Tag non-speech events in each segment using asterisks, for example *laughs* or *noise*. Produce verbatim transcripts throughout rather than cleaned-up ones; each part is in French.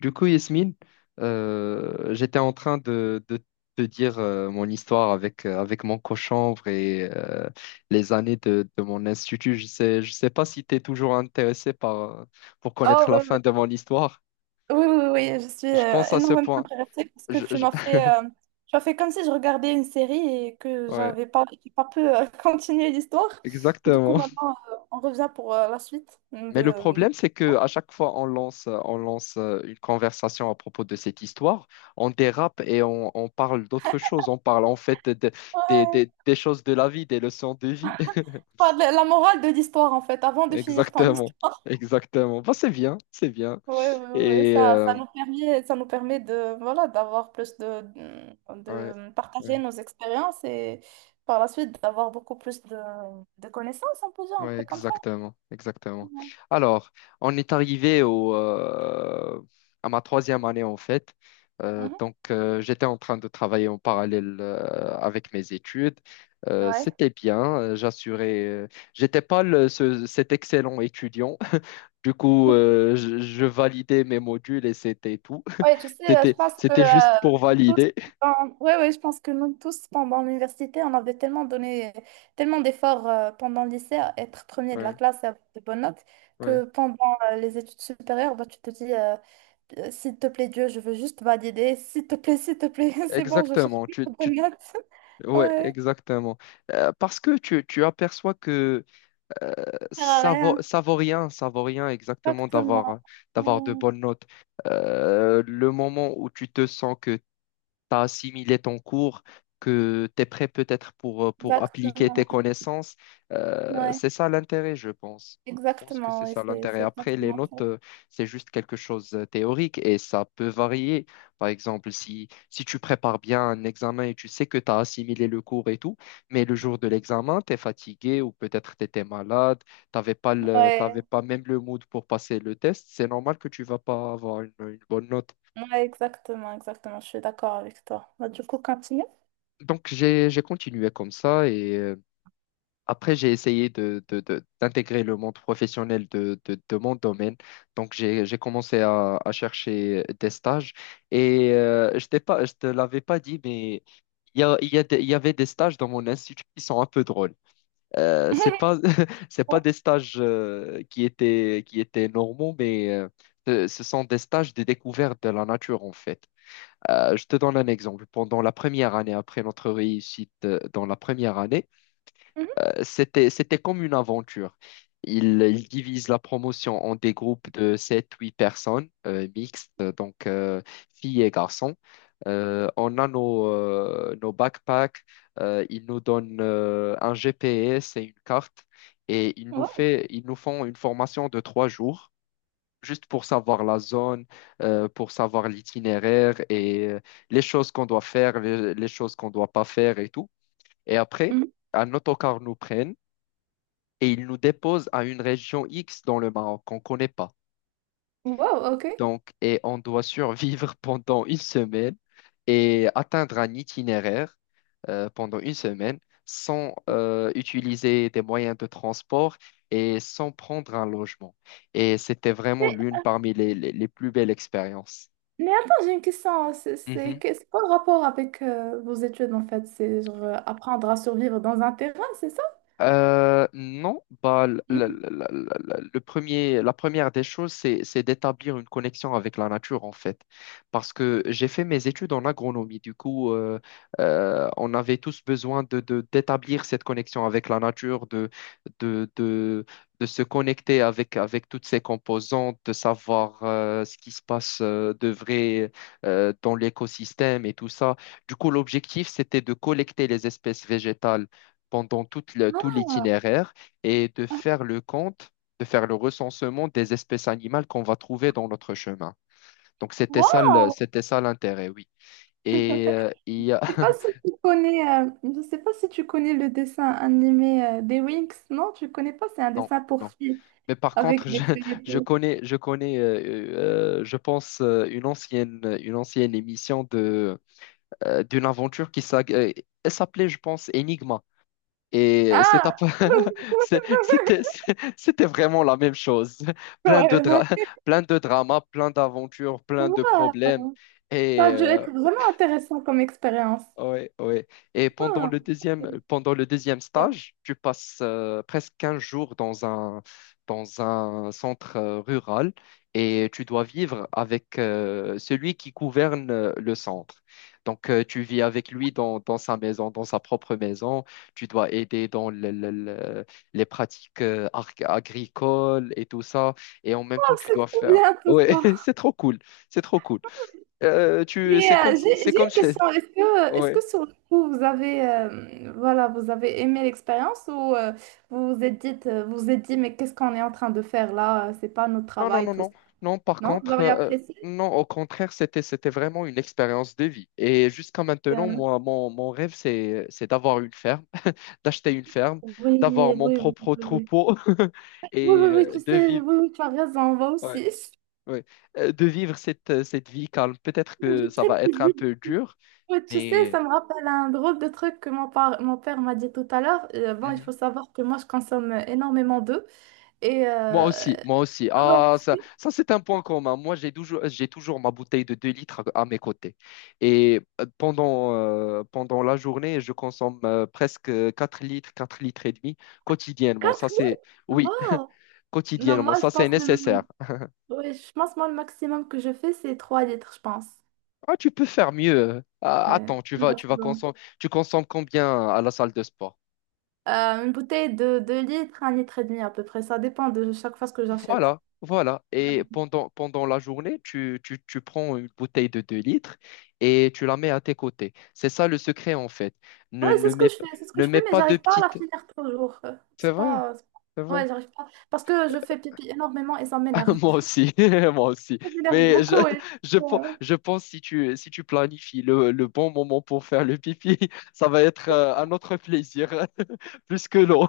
Du coup, Yasmine, euh, j'étais en train de, de te dire euh, mon histoire avec, euh, avec mon cochonvre et euh, les années de, de mon institut. Je sais, je sais pas si tu es toujours intéressé par, euh, pour Oh, connaître oui, la fin de oui, mon histoire. oui, oui, oui, je suis Je euh, pense à ce énormément point. intéressée parce que Je- tu je- m'as *laughs* fait, euh, tu as fait comme si je regardais une série et que Ouais, j'avais pas, j'ai pas pu euh, *laughs* continuer l'histoire. Du coup, exactement. maintenant, euh, on revient pour euh, la suite Mais le de, de- problème, c'est que à chaque fois on lance, euh, on lance euh, une conversation à propos de cette histoire, on dérape et on, on parle d'autres choses. On parle en fait de- des Ouais. des- des choses de la vie, des leçons de vie. Enfin, de la la morale de l'histoire, en fait, avant de finir ton Exactement, histoire. *laughs* exactement. Bah, c'est bien, c'est bien. Oui, oui, oui, Et ça, euh, ça nous permet, ça nous permet de, voilà, d'avoir plus de, ouais, de partager ouais, nos expériences et par la suite d'avoir beaucoup plus de, de connaissances, on peut dire, un ouais, truc comme ça. exactement, exactement. Alors, on est arrivé au, euh, à ma troisième année en fait. Euh, Mhm. donc, euh, j'étais en train de travailler en parallèle euh, avec mes études. Euh, Ouais. C'était bien, euh, j'assurais. euh, j'étais pas le- ce- cet excellent étudiant. *laughs* Du coup, *laughs* euh, je, je validais mes modules et c'était tout. Ouais, tu *laughs* sais, euh, je C'était, pense que c'était juste euh, pour nous tous, valider. pendant- ouais, ouais, je pense que nous tous, pendant l'université, on avait tellement donné, tellement d'efforts euh, pendant le lycée à être premier de la Ouais, classe et avoir de bonnes notes, ouais. que pendant euh, les études supérieures, bah, tu te dis, euh, Euh, s'il te plaît, Dieu, je veux juste valider, s'il te plaît, s'il te plaît, *laughs* c'est bon, je cherche Exactement, plus tu, de tu, bonnes notes. *laughs* ouais, Ouais, exactement. Euh, parce que tu, tu aperçois que euh, ça sert à ça vaut, rien. ça vaut rien, ça vaut rien exactement Exactement. d'avoir, d'avoir de Ouais, bonnes notes. Euh, le moment où tu te sens que tu as assimilé ton cours, que tu es prêt peut-être pour, euh, pour appliquer tes exactement. connaissances. Euh, Ouais, C'est ça l'intérêt, je pense. Je pense que exactement. c'est Ouais, ça c'est l'intérêt. c'est Après, les exactement ça. notes, euh, c'est juste quelque chose de théorique et ça peut varier. Par exemple, si, si tu prépares bien un examen et tu sais que tu as assimilé le cours et tout, mais le jour de l'examen, tu es fatigué ou peut-être tu étais malade, t'avais pas le, t'avais Ouais. pas même le mood pour passer le test, c'est normal que tu vas pas avoir une une bonne note. Ouais, exactement, exactement, je suis d'accord avec toi. Bah, du coup, continue. Donc, j'ai, j'ai continué comme ça et euh, après, j'ai essayé de, de- de- d'intégrer le monde professionnel de, de, de mon domaine. Donc, j'ai, j'ai commencé à, à chercher des stages et euh, je t'ai pas, je te l'avais pas dit, mais il y a, il y a des- il y avait des stages dans mon institut qui sont un peu drôles. Euh, c'est *laughs* pas, *laughs* c'est pas Oh, des stages euh, qui étaient, qui étaient normaux, mais euh, ce ce sont des stages de découverte de la nature, en fait. Euh, je te donne un exemple. Pendant la première année, après notre réussite euh, dans la première année, mhm, euh, c'était, c'était comme une aventure. Ils, ils divisent la promotion en des groupes de sept, huit personnes euh, mixtes, euh, donc euh, filles et garçons. Euh, on a nos, euh, nos backpacks, euh, ils nous donnent euh, un G P S et une carte et ils nous wow, fait, ils nous font une formation de trois jours juste pour savoir la zone, euh, pour savoir l'itinéraire et euh, les choses qu'on doit faire, les, les choses qu'on doit pas faire et tout. Et après, mhm. un autocar nous prenne et il nous dépose à une région X dans le Maroc qu'on connaît pas. Wow, ok. Donc, et on doit survivre *laughs* pendant une semaine et atteindre un itinéraire euh, pendant une semaine sans euh, utiliser des moyens de transport et sans prendre un logement. Et c'était vraiment Mais, l'une parmi les les- les plus belles expériences. mais attends, j'ai une question. C'est c'est Mhm. que- c'est quoi le rapport avec euh, vos études en fait? C'est genre euh, apprendre à survivre dans un terrain, c'est ça? Euh, non, bah, l- l- l- Mhm. l- l- l- le premier, la première des choses, c'est, c'est d'établir une connexion avec la nature, en fait. Parce que j'ai fait mes études en agronomie. Du coup, euh, euh, on avait tous besoin de, de- d'établir cette connexion avec la nature, de, de, de, de se connecter avec, avec toutes ses composantes, de savoir euh, ce qui se passe euh, de vrai euh, dans l'écosystème et tout ça. Du coup, l'objectif, c'était de collecter les espèces végétales pendant toute la- tout Ah, l'itinéraire et de faire le compte, de faire le recensement des espèces animales qu'on va trouver dans notre chemin. Donc c'était ça, le- wow! c'était ça l'intérêt, oui. Et euh, il y a... Je sais pas si *laughs* tu connais, euh, je sais pas si tu connais le dessin animé euh, des Winx, non? Tu connais pas, c'est un Non, dessin pour non. filles Mais par contre, avec des je, feuilles et je tout. connais, je connais, euh, euh, je pense, euh, une ancienne, une ancienne émission de, euh, d'une aventure qui s'ag- euh, elle s'appelait, je pense, Enigma. Et c'est Ah! un peu- *laughs* c'est- *laughs* c'était, c'était vraiment la même chose. Plein de Ouais, ouais. dra- *laughs* Plein de dramas, plein d'aventures, plein de problèmes. Waouh. Ça Et a dû euh, être vraiment intéressant comme expérience. Ouais, ouais. Et pendant Waouh. le deuxième, euh, pendant le deuxième Waouh, stage, tu passes euh, presque quinze jours dans un, dans un centre euh, rural et tu dois vivre avec euh, celui qui gouverne euh, le centre. Donc, euh, tu vis avec lui dans, dans sa maison, dans sa propre maison. Tu dois aider dans le- le- le- les pratiques euh, arc- agricoles et tout ça. Et en même temps, tu c'est dois trop faire... bien tout Ouais, *laughs* ça. c'est trop cool. C'est trop cool. Euh, tu, Mais C'est comme, euh, j'ai c'est j'ai comme, une question. Est-ce *laughs* que, est-ce ouais. que sur le coup, vous avez, euh, voilà, vous avez aimé l'expérience ou euh, vous vous êtes dit, euh, vous vous êtes dit, mais qu'est-ce qu'on est en train de faire là? C'est pas notre Non, non, travail, non, tout non. ça. Non, par Non? Vous contre, avez euh, euh, apprécié? non, au contraire, c'était, c'était vraiment une expérience de vie. Et jusqu'à maintenant, Euh, moi, mon, mon rêve, c'est, c'est d'avoir une ferme, *laughs* d'acheter une ferme, oui, oui, d'avoir mon oui, propre oui, oui. troupeau *laughs* Oui, et oui, oui, euh, tu de sais, vivre, oui, oui, tu as raison, moi ouais, aussi. *laughs* ouais, Euh, de vivre cette, cette vie calme. Peut-être Une que vie ça très va être un paisible. peu dur, Ouais, tu sais, mais... ça me rappelle un drôle de truc que mon, par- mon père m'a dit tout à l'heure. Euh, bon, il faut Mhm. savoir que moi, je consomme énormément d'eau. Et Moi euh... aussi, moi aussi. oh, Ah, ça, ça c'est un point commun. Moi, j'ai toujours, j'ai toujours ma bouteille de deux litres à, à mes côtés. Et euh, pendant, euh, pendant la journée, je consomme euh, presque quatre litres, quatre litres et demi quotidiennement. quatre Ça, c'est, litres? oui, Wow! *laughs* Non, quotidiennement. moi, je Ça, c'est pense nécessaire. le... ouais, je pense moi, le maximum que je fais, c'est trois litres, je pense. Ah, tu peux faire mieux. Ah, Ouais. attends, tu Non, vas, tu c'est vas bon. consommer, tu consommes combien à la salle de sport? Euh, une bouteille de deux litres, un litre et demi à peu près. Ça dépend de chaque fois ce que j'achète. Voilà, voilà. Et pendant, pendant la journée, tu, tu, tu prends une bouteille de deux litres et tu la mets à tes côtés. C'est ça le secret, en fait. Ouais, Ne, c'est ne ce que mets, je p- fais, c'est ce que Ne je mets fais, mais pas de j'arrive pas à la petites. finir toujours. Euh, C'est C'est vrai, pas, c'est c'est pas- vrai. ouais, *laughs* j'arrive pas. Parce que je fais pipi énormément et ça Ah, m'énerve. moi aussi, *laughs* moi aussi. Ça m'énerve Mais je, beaucoup. et, je, pen- euh, je pense si tu, si tu planifies le, le bon moment pour faire le pipi, *laughs* ça va être euh, un autre plaisir, *laughs* plus que l'eau.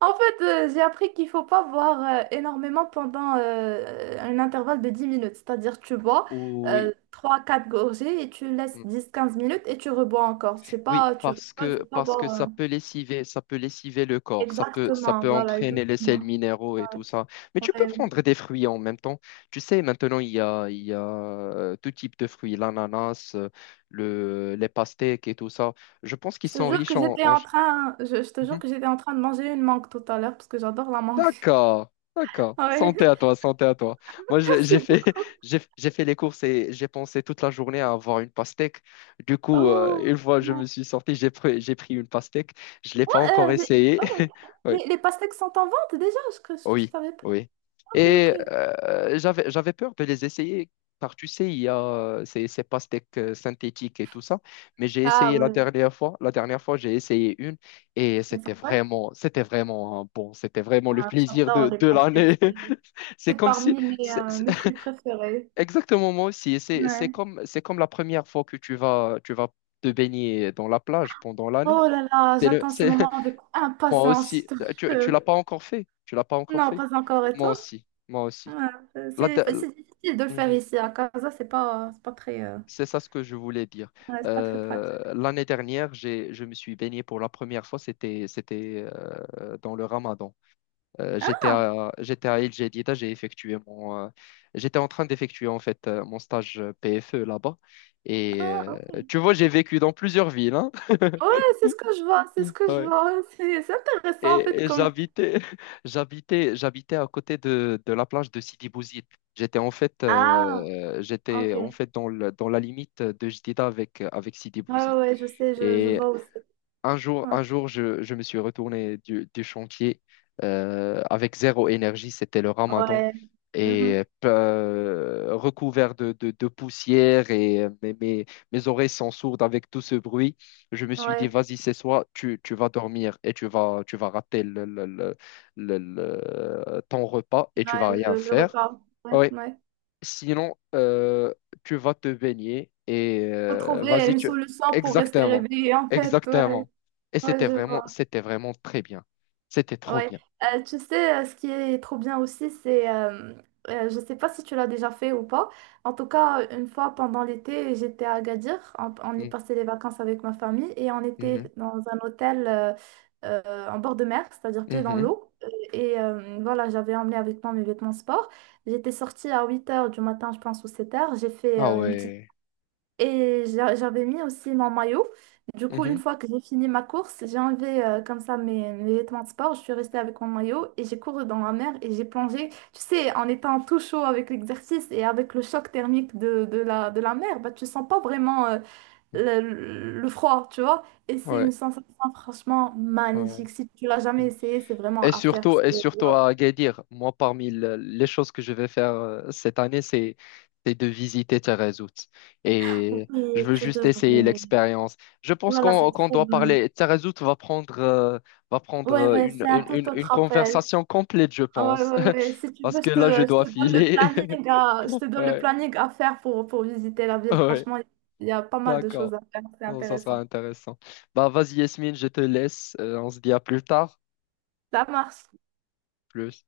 En fait, euh, j'ai appris qu'il faut pas boire euh, énormément pendant euh, un intervalle de dix minutes. C'est-à-dire, tu bois Oui. euh, trois quatre gorgées et tu laisses dix quinze minutes et tu rebois encore. C'est Oui, pas, tu... ouais, parce que, c'est pas parce que boire. ça euh, peut lessiver, ça peut lessiver le corps, ça peut, ça Exactement, peut voilà, entraîner les sels exactement. minéraux Ouais, et tout ça. Mais tu peux ouais. prendre des fruits en même temps. Tu sais, maintenant, il y a, il y a euh, tout type de fruits, l'ananas, euh, le, les pastèques et tout ça. Je pense qu'ils Je te sont jure que riches en... j'étais en... en train, je, je te jure Mhm. que j'étais en train de manger une mangue tout à l'heure parce que j'adore la mangue. *laughs* D'accord, d'accord. Ouais, Santé à toi, santé à toi. Moi, *laughs* j'ai j'ai merci fait, beaucoup. *laughs* j'ai j'ai fait les courses et j'ai pensé toute la journée à avoir une pastèque. Du coup, euh, Oh, une fois je ouais. me suis sorti, j'ai pris, j'ai pris une pastèque. Je ne l'ai Oh, pas encore euh, les, essayé. oh, *laughs* Oui, les, les pastèques sont en vente déjà, je, que je oui, savais pas. oui. Ok, ok. Et euh, j'avais, j'avais peur de les essayer car tu sais, il y a euh, ces, ces pastèques euh, synthétiques et tout ça. Mais j'ai Ah essayé la ouais, dernière fois. La dernière fois, j'ai essayé une. Et elles sont c'était bonnes. vraiment, c'était vraiment hein, bon, c'était vraiment le Ah, plaisir j'adore de, les de pastèques, l'année. c'est *laughs* C'est c'est comme si, parmi mes, c'est- euh, c'est- mes fruits *laughs* préférés. Exactement moi aussi, c'est c'est Ouais. comme, c'est comme la première fois que tu vas, tu vas te baigner dans la plage pendant l'année. Oh là là, C'est le, j'attends ce c'est, moment avec *laughs* Moi impatience, aussi, je te tu, tu jure. l'as pas encore fait, tu l'as pas encore Non, fait. pas encore, et Moi toi? aussi, moi Ouais, aussi. euh, La c'est de- c'est difficile de le faire Mhm. ici à Casa, c'est pas, c'est pas très. euh, C'est ça ce que je voulais dire. Ouais, c'est pas très pratique. Euh, l'année dernière, j'ai, je me suis baigné pour la première fois, c'était, c'était euh, dans le Ramadan. Euh, j'étais Ah, à, j'étais à Il Jadida, j'ai effectué mon, euh, j'étais en train d'effectuer en fait euh, mon stage euh, P F E là-bas. Et ah, euh, ok. Tu vois, j'ai vécu dans plusieurs villes, hein. Ouais, *laughs* c'est ce que je vois, c'est ce que je Ouais. vois. *laughs* C'est c'est intéressant en fait Et, et comme... j'habitais, *laughs* j'habitais, j'habitais à côté de, de la plage de Sidi Bouzid. J'étais en fait, Ah, euh, J'étais ok. en Ouais, fait dans, le- dans la limite de Jadida avec, avec Sidi ouais, Bouzid. ouais, je sais, je, je Et vois aussi. Un jour, Ouais, un jour, je, je me suis retourné du, du chantier euh, avec zéro énergie, c'était le ramadan, Ouais. et Mhm. euh, recouvert de, de- de poussière et euh, mes, mes, mes oreilles sont sourdes avec tout ce bruit. Je me suis dit, Ouais, vas-y, c'est soit tu, tu vas dormir et tu vas, tu vas rater le, le- le- le- le- ton repas et tu ouais, vas rien le, le faire. repas. Ouais. Oui. Ouais. Sinon, euh, tu vas te baigner et euh, Retrouver vas-y, une tu... solution pour rester Exactement, réveillé en fait. Ouais, exactement. Et ouais, c'était je vraiment, vois. c'était vraiment très bien. C'était trop Ouais, bien. euh, tu sais, euh, ce qui est trop bien aussi, c'est, euh, euh, je sais pas si tu l'as déjà fait ou pas. En tout cas, une fois pendant l'été, j'étais à Agadir. On, on y Mm, passait les vacances avec ma famille et on était mhm, dans un hôtel euh, euh, en bord de mer, c'est-à-dire pied dans mhm. l'eau. Euh, Et euh, voilà, j'avais emmené avec moi mes vêtements sport. J'étais sortie à huit heures du matin, je pense, ou sept heures. J'ai fait Ah euh, une petite, ouais. et j'a- j'avais mis aussi mon maillot. Du coup, une Mhm, fois que j'ai fini ma course, j'ai enlevé euh, comme ça mes, mes vêtements de sport. Je suis restée avec mon maillot et j'ai couru dans la mer et j'ai plongé. Tu sais, en étant tout chaud avec l'exercice et avec le choc thermique de, de la, de la mer, bah, tu sens pas vraiment euh, mhm. le, le froid, tu vois. Et c'est Ouais, une sensation franchement ouais. magnifique. Si tu l'as jamais essayé, c'est vraiment Et à faire. Surtout, parce et que, surtout wow. à Agadir, moi, parmi le- les choses que je vais faire euh, cette année, c'est c'est de visiter Taghazout. Et je Oui, veux tu juste devrais. essayer l'expérience. Je Ouh pense là là, c'est qu'on qu'on trop doit bien. parler. Taghazout va prendre, euh, va prendre Ouais, euh, ouais, une, c'est un une, tout une, une autre appel. conversation complète, je Ah ouais, pense. ouais, ouais. *laughs* Si tu Parce veux, je que te, là, je je dois te donne le filer. planning à, je *laughs* te donne le Ouais, planning à faire pour, pour visiter la ville. ouais, Franchement, il y a pas mal de choses d'accord. à faire. C'est Bon, ça sera intéressant. intéressant. Bah, vas-y, Yasmine, je te laisse. Euh, on se dit à plus tard. Ça marche. Plus.